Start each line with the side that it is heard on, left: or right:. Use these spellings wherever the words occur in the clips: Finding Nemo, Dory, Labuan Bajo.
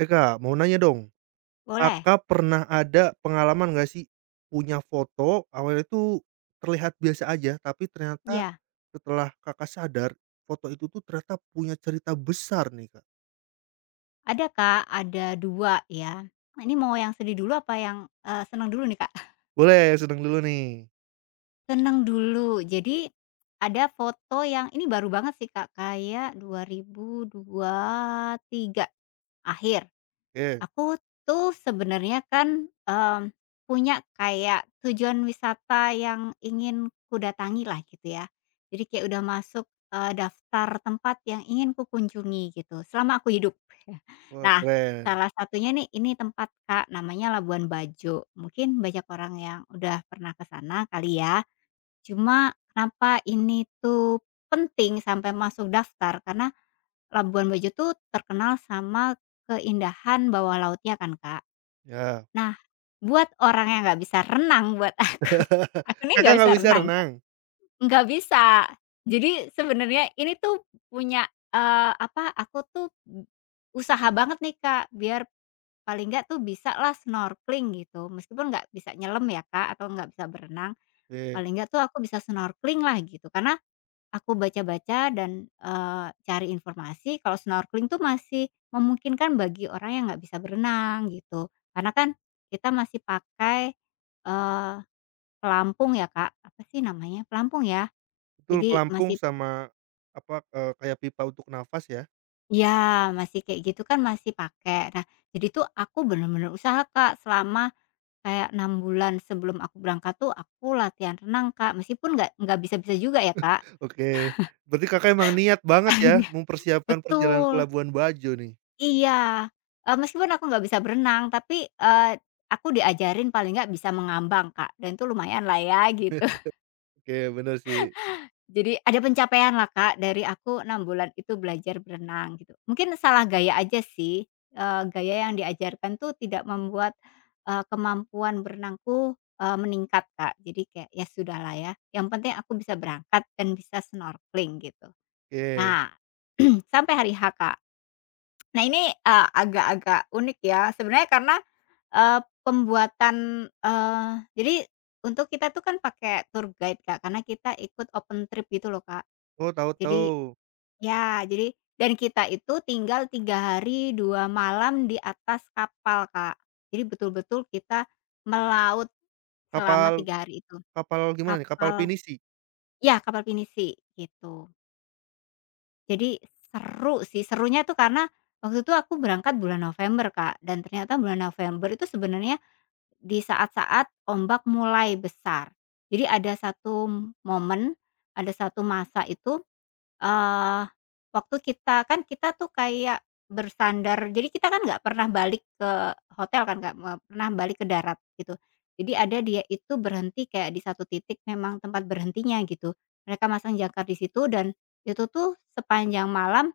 right: Eh, Kak, mau nanya dong,
left: Boleh?
right: Kakak pernah ada pengalaman nggak sih, punya foto awalnya itu terlihat biasa aja, tapi ternyata
left: Iya,
right: setelah Kakak sadar, foto itu tuh ternyata punya cerita besar nih, Kak?
left: ada Kak, ada 2 ya. Ini mau yang sedih dulu apa yang, senang dulu nih Kak?
right: Boleh yang sedang dulu nih,
left: Senang dulu. Jadi, ada foto yang ini baru banget sih Kak, kayak 2023 akhir.
right: oke.
left: Aku tuh sebenarnya kan, punya kayak tujuan wisata yang ingin ku datangi lah gitu ya. Jadi kayak udah masuk, daftar tempat yang ingin ku kunjungi gitu selama aku hidup.
right: Wah,
left: Nah,
right: keren,
left: salah satunya nih ini tempat Kak, namanya Labuan Bajo. Mungkin banyak orang yang udah pernah ke sana kali ya. Cuma kenapa ini tuh penting sampai masuk daftar, karena Labuan Bajo tuh terkenal sama keindahan bawah lautnya kan, Kak.
right: ya.
left: Nah, buat orang yang nggak bisa renang, buat aku aku nih
right: Kakak
left: nggak bisa
right: nggak bisa
left: renang, Kak,
right: renang?
left: nggak bisa. Jadi sebenarnya ini tuh punya, aku tuh usaha banget nih, Kak, biar paling nggak tuh bisalah snorkeling gitu. Meskipun nggak bisa nyelem ya, Kak, atau nggak bisa berenang,
right: Oke,
left: paling nggak tuh aku bisa snorkeling lah gitu. Karena aku baca-baca dan, cari informasi kalau snorkeling tuh masih memungkinkan bagi orang yang nggak bisa berenang gitu. Karena kan kita masih pakai, eee, pelampung ya Kak, apa sih namanya? Pelampung ya?
right: betul
left: Jadi
right: pelampung
left: masih
right: sama apa, kayak pipa untuk nafas ya?
left: ya masih kayak gitu kan masih pakai. Nah jadi tuh aku bener-bener usaha Kak selama kayak 6 bulan sebelum aku berangkat tuh aku latihan renang Kak, meskipun nggak bisa-bisa juga ya Kak.
right: Oke, berarti Kakak emang niat banget ya mempersiapkan perjalanan ke
left: Betul.
right: Labuan Bajo nih?
left: Iya, meskipun aku nggak bisa berenang, tapi, aku diajarin paling nggak bisa mengambang, Kak, dan itu lumayanlah ya gitu.
right: Oke, bener sih.
left: Jadi ada pencapaianlah, Kak, dari aku 6 bulan itu belajar berenang gitu. Mungkin salah gaya aja sih, gaya yang diajarkan tuh tidak membuat, kemampuan berenangku, meningkat, Kak. Jadi kayak, ya sudahlah ya, yang penting aku bisa berangkat dan bisa snorkeling gitu.
right: Oke.
left: Nah, sampai hari H, Kak. Nah ini, agak-agak unik ya sebenarnya karena Eee, pembuatan eee, jadi untuk kita tuh kan pakai tour guide, Kak, karena kita ikut open trip gitu loh, Kak.
right: Oh, tahu
left: Jadi
right: tahu.
left: ya, jadi dan kita itu tinggal 3 hari 2 malam di atas kapal, Kak. Jadi betul-betul kita melaut selama
right: Kapal
left: 3 hari itu.
right: kapal gimana nih? Kapal
left: Kapal
right: pinisi?
left: ya, kapal pinisi gitu. Jadi seru sih, serunya tuh karena waktu itu aku berangkat bulan November, Kak, dan ternyata bulan November itu sebenarnya di saat-saat ombak mulai besar. Jadi ada satu momen, ada satu masa itu, eee, waktu kita kan kita tuh kayak bersandar jadi kita kan nggak pernah balik ke hotel kan, nggak me pernah balik ke darat gitu. Jadi ada dia itu berhenti kayak di satu titik memang tempat berhentinya gitu. Mereka masang jangkar di situ dan itu tuh sepanjang malam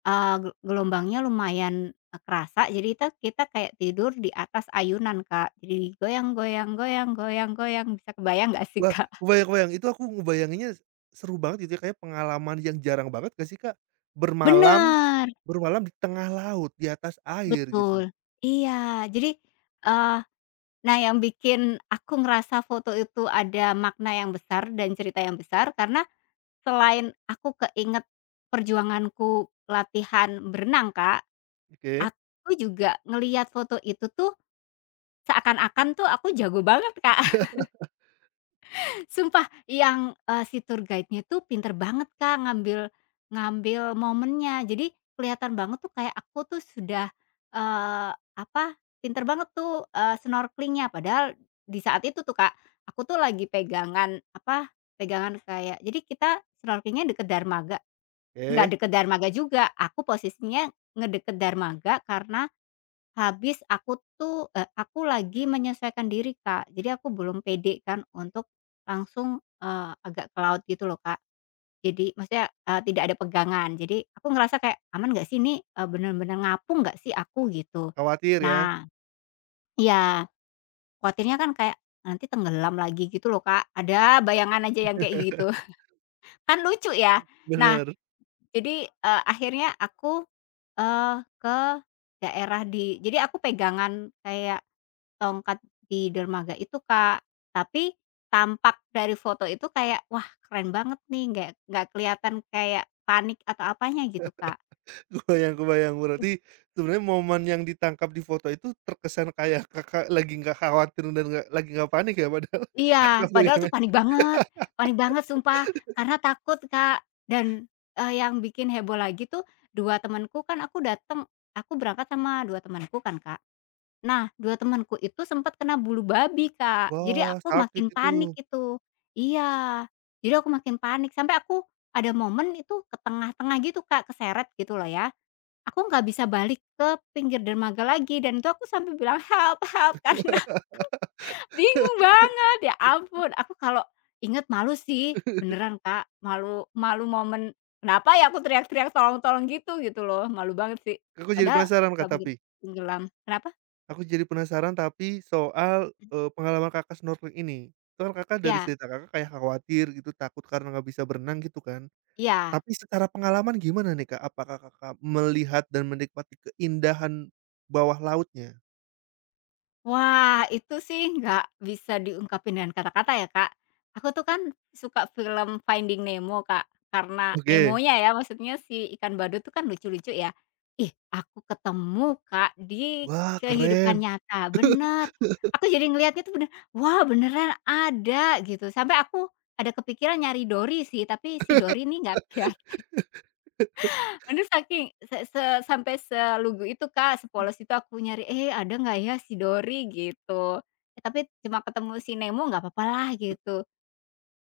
left: Eee, ge gelombangnya lumayan, kerasa jadi kita kita kayak tidur di atas ayunan, Kak. Jadi goyang goyang goyang goyang goyang, bisa kebayang nggak sih,
right: Wah,
left: Kak?
right: kebayang-kebayang. Itu aku ngebayanginnya seru banget gitu ya, kayaknya pengalaman yang jarang banget nggak sih, Kak? Bermalam
left: Bener,
right: bermalam di tengah laut, di atas air gitu.
left: betul. Iya, jadi, eee, nah yang bikin aku ngerasa foto itu ada makna yang besar dan cerita yang besar karena selain aku keinget perjuanganku latihan berenang, Kak,
right: Oke
left: aku juga ngelihat foto itu tuh seakan-akan tuh aku jago banget, Kak. Sumpah yang, si tour guide-nya tuh pinter banget, Kak, ngambil ngambil momennya. Jadi kelihatan banget tuh kayak aku tuh sudah, eee, apa, pinter banget tuh, snorkeling. Padahal di saat itu tuh, Kak, aku tuh lagi pegangan, apa, pegangan kayak jadi kita snorkeling-nya deket dermaga, nggak
right: oke.
left: deket dermaga juga, aku posisinya ngedeket dermaga karena habis aku tuh, aku lagi menyesuaikan diri, Kak. Jadi aku belum pede kan untuk langsung, agak ke laut gitu loh, Kak. Jadi maksudnya, tidak ada pegangan. Jadi aku ngerasa kayak, "Aman nggak sih ini, bener-bener ngapung nggak sih aku?" Gitu.
right: Khawatir ya?
left: Nah iya, khawatirnya kan kayak nanti tenggelam lagi gitu loh, Kak. Ada bayangan aja yang kayak gitu. Kan lucu ya. Nah,
right: Bener.
left: jadi, akhirnya aku, eee Daerah di jadi aku pegangan kayak tongkat di dermaga itu, Kak. Tapi tampak dari foto itu kayak, wah keren banget nih, nggak kelihatan kayak panik atau apanya gitu, Kak.
right: Kebayang kebayang. Berarti sebenarnya momen yang ditangkap di foto itu terkesan kayak Kakak lagi nggak khawatir dan nggak lagi nggak panik ya, padahal Kakak
left: Iya, padahal tuh
right: pegangan
left: panik banget sumpah, karena takut, Kak. Dan, yang bikin heboh lagi tuh 2 temanku kan aku dateng aku berangkat sama 2 temanku kan, Kak. Nah, 2 temanku itu sempat kena bulu babi, Kak. Jadi
right: wah,
left: aku
right: sakit
left: makin
right: itu.
left: panik itu. Iya, jadi aku makin panik sampai aku ada momen itu ke tengah-tengah gitu, Kak, keseret gitu loh ya. Aku nggak bisa balik ke pinggir dermaga lagi dan itu aku sampai bilang, "Help help!" Karena bingung banget, ya ampun. Aku kalau inget malu sih, beneran, Kak. Malu malu momen, "Kenapa ya aku teriak-teriak tolong tolong gitu?" Gitu loh, malu banget sih.
right: Aku jadi
left: Padahal
right: penasaran, Kak,
left: nggak mungkin
right: tapi.
left: tenggelam. Kenapa?
right: Aku jadi penasaran tapi soal, pengalaman Kakak snorkeling ini. Itu kan Kakak dari
left: Ya
right: cerita Kakak kayak khawatir gitu, takut karena nggak bisa berenang gitu kan.
left: iya.
right: Tapi secara pengalaman gimana nih, Kak? Apakah Kakak melihat dan menikmati keindahan bawah lautnya?
left: Wah, itu sih nggak bisa diungkapin dengan kata-kata ya, Kak. Aku tuh kan suka film Finding Nemo, Kak, karena
right: Oke.
left: Nemonya ya, maksudnya si ikan badut tuh kan lucu-lucu ya. Ih, aku ketemu, Kak, di
right: Wah, keren.
left: kehidupan nyata, bener. Aku jadi ngelihatnya tuh bener, wah beneran ada gitu, sampai aku ada kepikiran nyari Dory sih, tapi si Dory nih nggak. Aduh saking se se sampai selugu itu, Kak, sepolos itu aku nyari, "Eh, ada nggak ya si Dory?" Gitu. Eh, tapi cuma ketemu si Nemo, nggak apa-apa lah gitu.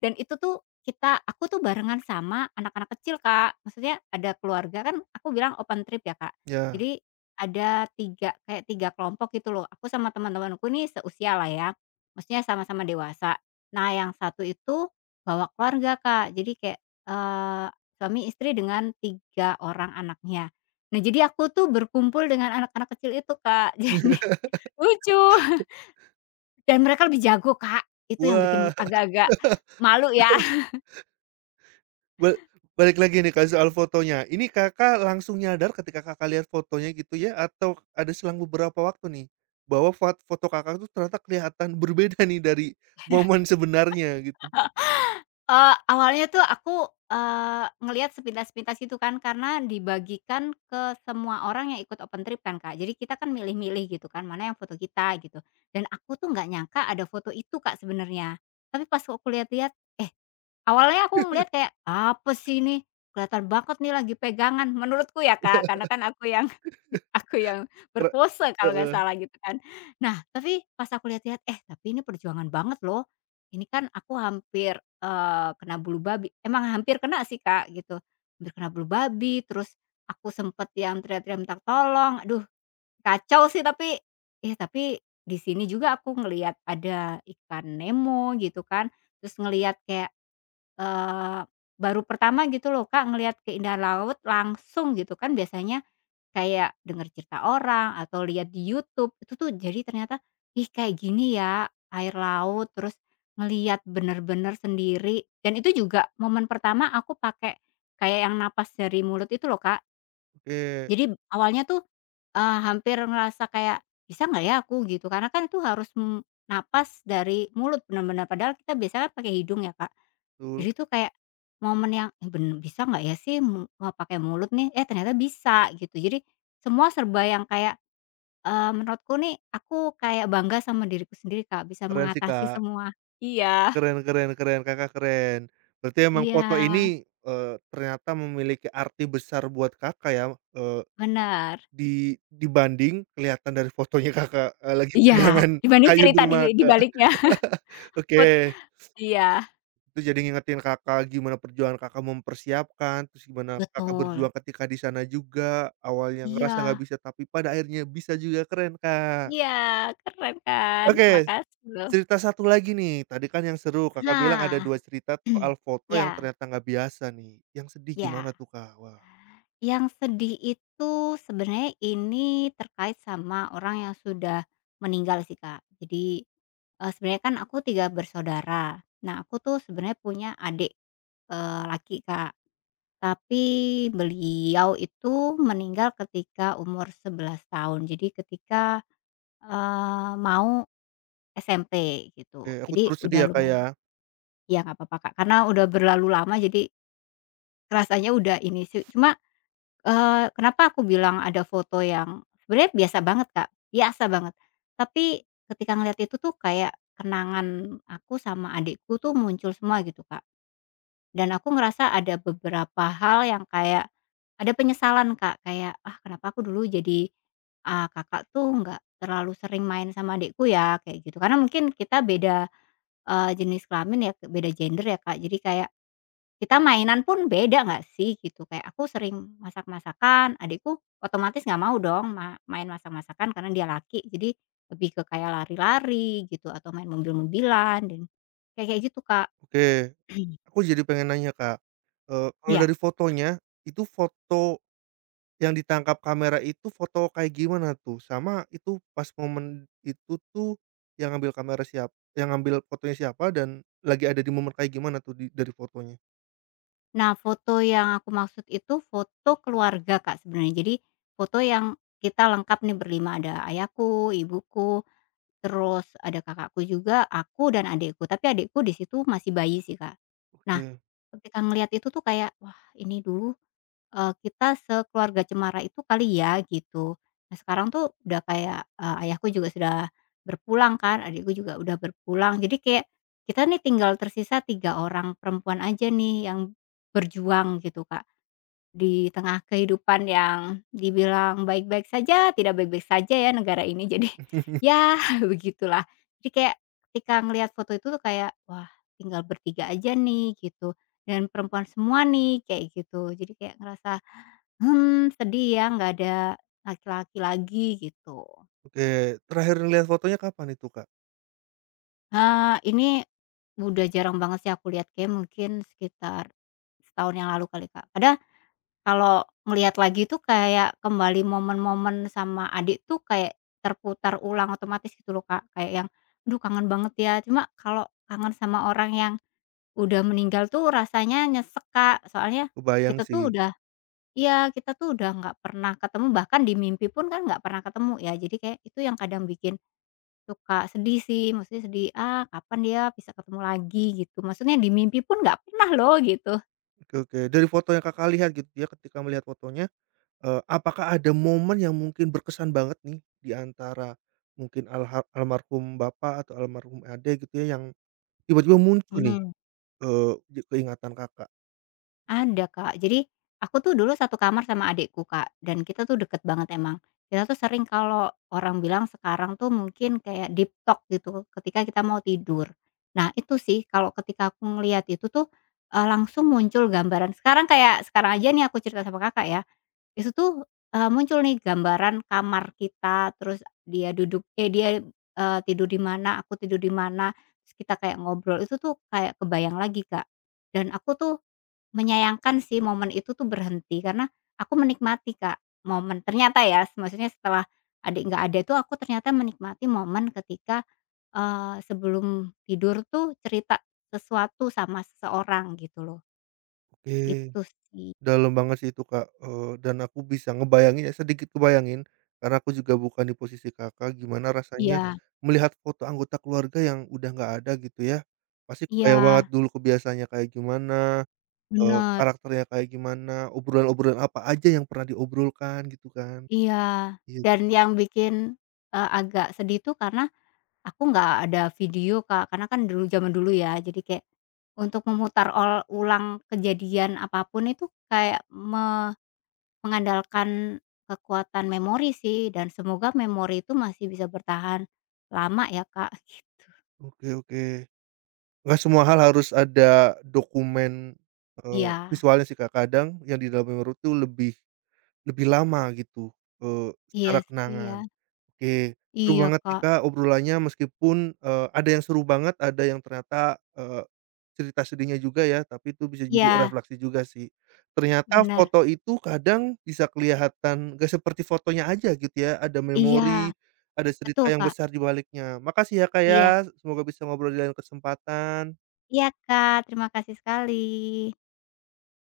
left: Dan itu tuh aku tuh barengan sama anak-anak kecil, Kak. Maksudnya ada keluarga kan aku bilang open trip ya, Kak.
right: Ya.
left: Jadi ada 3 kelompok gitu loh. Aku sama teman-temanku nih seusia lah ya, maksudnya sama-sama dewasa. Nah yang satu itu bawa keluarga, Kak. Jadi kayak, eee, suami istri dengan 3 orang anaknya. Nah jadi aku tuh berkumpul dengan anak-anak kecil itu, Kak. Jadi lucu. Dan mereka lebih jago, Kak. Itu yang bikin
right: Wah.
left: agak-agak malu ya.
right: Ba balik lagi nih, Kak, soal fotonya. Ini Kakak langsung nyadar ketika Kakak lihat fotonya gitu ya, atau ada selang beberapa waktu nih, bahwa foto Kakak tuh ternyata kelihatan berbeda nih dari momen sebenarnya gitu?
left: Awalnya tuh aku, ngelihat sepintas-sepintas gitu kan, karena dibagikan ke semua orang yang ikut open trip kan, Kak. Jadi kita kan milih-milih gitu kan, mana yang foto kita gitu. Dan aku tuh nggak nyangka ada foto itu, Kak, sebenarnya. Tapi pas aku lihat-lihat, eh, awalnya aku ngelihat kayak, "Apa sih ini? Kelihatan banget nih lagi pegangan," menurutku ya, Kak, karena kan aku yang aku yang
right: Kere
left: berpose kalau nggak
right: heeh,
left: salah gitu kan. Nah, tapi pas aku lihat-lihat, eh tapi ini perjuangan banget loh. Ini kan aku hampir, kena bulu babi emang hampir kena sih, Kak, gitu. Hampir kena bulu babi, terus aku sempet yang teriak-teriak minta tolong, aduh kacau sih tapi eh tapi di sini juga aku ngelihat ada ikan Nemo gitu kan, terus ngelihat kayak, eee, baru pertama gitu loh, Kak, ngelihat keindahan laut langsung gitu kan biasanya kayak denger cerita orang atau lihat di YouTube, itu tuh jadi ternyata, ih kayak gini ya air laut, terus ngelihat bener-bener sendiri dan itu juga momen pertama aku pakai kayak yang napas dari mulut itu loh, Kak.
right: oke,
left: Jadi awalnya tuh, hampir ngerasa kayak, "Bisa nggak ya aku?" Gitu, karena kan itu harus, napas dari mulut bener-bener, padahal kita biasanya kan pakai hidung ya, Kak.
right: betul,
left: Jadi tuh kayak momen yang, "Ih, bisa nggak ya sih pakai mulut nih?" Eh, ternyata bisa gitu. Jadi semua serba yang kayak, menurutku nih aku kayak bangga sama diriku sendiri, Kak, bisa
right: keren sih,
left: mengatasi
right: Kak.
left: semua. Iya.
right: Keren keren keren, Kakak keren. Berarti emang
left: Iya,
right: foto ini, ternyata memiliki arti besar buat Kakak ya, eee,
left: benar.
right: di dibanding kelihatan dari fotonya Kakak, lagi
left: Iya,
right: pegangan
left: mhm. Dibanding
right: kayu
left: cerita di
right: dermaga.
left: baliknya. Put
right: Oke.
left: iya.
right: Terus jadi ngingetin Kakak gimana perjuangan Kakak mempersiapkan, terus gimana Kakak berjuang
left: Betul,
right: ketika di sana juga, awalnya ngerasa nggak
left: iya.
right: bisa tapi pada akhirnya bisa juga, keren, Kak.
left: Iya, keren kan?
right: Oke,
left: Terima kasih loh.
right: cerita satu lagi nih, tadi kan yang seru Kakak bilang ada
left: Nah,
right: 2 cerita soal foto yang
left: ya
right: ternyata nggak biasa nih, yang sedih gimana
left: ya.
right: tuh, Kak? Wah,
left: Yang sedih itu sebenarnya ini terkait sama orang yang sudah meninggal sih, Kak. Jadi, sebenarnya kan aku 3 bersaudara. Nah, aku tuh sebenarnya punya adik, laki, Kak. Tapi beliau itu meninggal ketika umur 11 tahun. Jadi ketika, mau SMP
right: oke,
left: gitu.
right: aku
left: Jadi
right: turut sedih
left: udah
right: ya, Kak, ya.
left: lumayan ya nggak apa-apa, Kak, karena udah berlalu lama jadi rasanya udah ini sih. Cuma kenapa aku bilang ada foto yang sebenarnya biasa banget, Kak, biasa banget. Tapi ketika ngelihat itu tuh kayak kenangan aku sama adikku tuh muncul semua gitu, Kak. Dan aku ngerasa ada beberapa hal yang kayak ada penyesalan, Kak, kayak, "Ah, kenapa aku dulu jadi, Kakak tuh nggak terlalu sering main sama adikku ya?" Kayak gitu. Karena mungkin kita beda, jenis kelamin ya, beda gender ya, Kak. Jadi kayak kita mainan pun beda nggak sih gitu, kayak aku sering masak-masakan, adikku otomatis nggak mau dong main masak-masakan karena dia laki, jadi lebih ke kayak lari-lari gitu atau main mobil-mobilan dan kayak kayak gitu, Kak.
right: Oke, aku jadi pengen nanya, Kak, kalau
left: Ya,
right: dari fotonya, itu foto yang ditangkap kamera itu foto kayak gimana tuh? Sama itu pas momen itu tuh yang ngambil kamera yang ngambil fotonya siapa dan lagi ada di momen kayak gimana tuh di dari fotonya?
left: nah, foto yang aku maksud itu foto keluarga, Kak, sebenarnya. Jadi foto yang kita lengkap nih berlima, ada ayahku, ibuku, terus ada kakakku juga, aku dan adikku, tapi adikku di situ masih bayi sih, Kak. Nah,
right: Oke.
left: ketika ngelihat itu tuh kayak, "Wah, ini dulu kita sekeluarga cemara itu kali ya," gitu. Nah, sekarang tuh udah kayak, ayahku juga sudah berpulang kan, adikku juga udah berpulang. Jadi kayak kita nih tinggal tersisa 3 orang perempuan aja nih yang berjuang gitu, Kak, di tengah kehidupan yang dibilang baik-baik saja, tidak baik-baik saja ya negara ini. Jadi ya begitulah. Jadi kayak ketika ngelihat foto itu tuh kayak, "Wah, tinggal bertiga aja nih," gitu, "dan perempuan semua nih," kayak gitu. Jadi kayak ngerasa sedih ya nggak ada laki-laki lagi gitu.
right: Oke, terakhir ngelihat fotonya kapan itu, Kak?
left: Ini udah jarang banget sih aku lihat, kayak mungkin sekitar setahun yang lalu kali, Kak. Padahal kalau ngelihat lagi tuh kayak kembali momen-momen sama adik tuh kayak terputar ulang otomatis gitu loh, Kak. Kayak yang, "Aduh kangen banget ya." Cuma kalau kangen sama orang yang udah meninggal tuh rasanya nyesek, Kak. Soalnya
right: Kebayang
left: kita
right: sih.
left: tuh udah iya, kita tuh udah nggak pernah ketemu, bahkan di mimpi pun kan nggak pernah ketemu ya, jadi kayak itu yang kadang bikin suka sedih sih, maksudnya sedih, "Ah, kapan dia bisa ketemu lagi?" gitu, maksudnya di mimpi pun nggak pernah loh, gitu.
right: Oke oke, dari foto yang Kakak lihat gitu ya ketika melihat fotonya, apakah ada momen yang mungkin berkesan banget nih di antara mungkin almarhum Bapak atau almarhum Ade gitu ya yang tiba-tiba muncul nih, di keingatan Kakak?
left: Ada, Kak. Jadi, aku tuh dulu satu kamar sama adikku, Kak, dan kita tuh deket banget emang. Kita tuh sering kalau orang bilang sekarang tuh mungkin kayak deep talk gitu ketika kita mau tidur. Nah, itu sih kalau ketika aku ngelihat itu tuh, langsung muncul gambaran sekarang kayak sekarang aja nih aku cerita sama Kakak ya, itu tuh, muncul nih gambaran kamar kita, terus dia, tidur di mana, aku tidur di mana, terus kita kayak ngobrol, itu tuh kayak kebayang lagi, Kak. Dan aku tuh menyayangkan sih momen itu tuh berhenti, karena aku menikmati Kak, momen ternyata ya, maksudnya setelah adik nggak ada itu aku ternyata menikmati momen ketika, sebelum tidur tuh cerita sesuatu sama seseorang gitu loh,
right: Oke.
left: itu sih.
right: Dalam banget sih itu, Kak, dan aku bisa ngebayangin ya, sedikit kebayangin, karena aku juga bukan di posisi Kakak, gimana rasanya
left: Iya
right: melihat foto anggota keluarga yang udah nggak ada gitu ya. Pasti kebayang banget
left: iya,
right: dulu kebiasaannya kayak gimana,
left: bener,
right: karakternya kayak gimana, obrolan-obrolan apa aja yang pernah diobrolkan gitu kan.
left: iya,
right: Iya,
left: dan yang bikin, agak sedih tuh karena aku nggak ada video, Kak, karena kan dulu zaman dulu ya, jadi kayak untuk memutar ol ulang kejadian apapun itu kayak me mengandalkan kekuatan memori sih dan semoga memori itu masih bisa bertahan lama ya, Kak, gitu.
right: oke oke. Nggak semua hal harus ada dokumen, eee,
left: Iya,
right: visualnya sih, Kak, kadang yang di dalam memori itu lebih lebih lama gitu,
left: iya
right: secara
left: sih ya.
right: kenangan. Oke, seru
left: Iya,
right: banget nih,
left: Kak.
right: Kak, obrolannya meskipun, ada yang seru banget, ada yang ternyata, cerita sedihnya juga ya, tapi itu bisa jadi
left: Iya,
right: refleksi juga sih. Ternyata
left: benar.
right: foto itu kadang bisa kelihatan nggak seperti fotonya aja gitu ya, ada
left: Iya,
right: memori, ada cerita
left: betul,
right: yang
left: Kak.
right: besar di baliknya. Makasih ya, Kak,
left: Iya.
right: ya, semoga bisa ngobrol di lain kesempatan.
left: Iya, Kak, terima kasih sekali.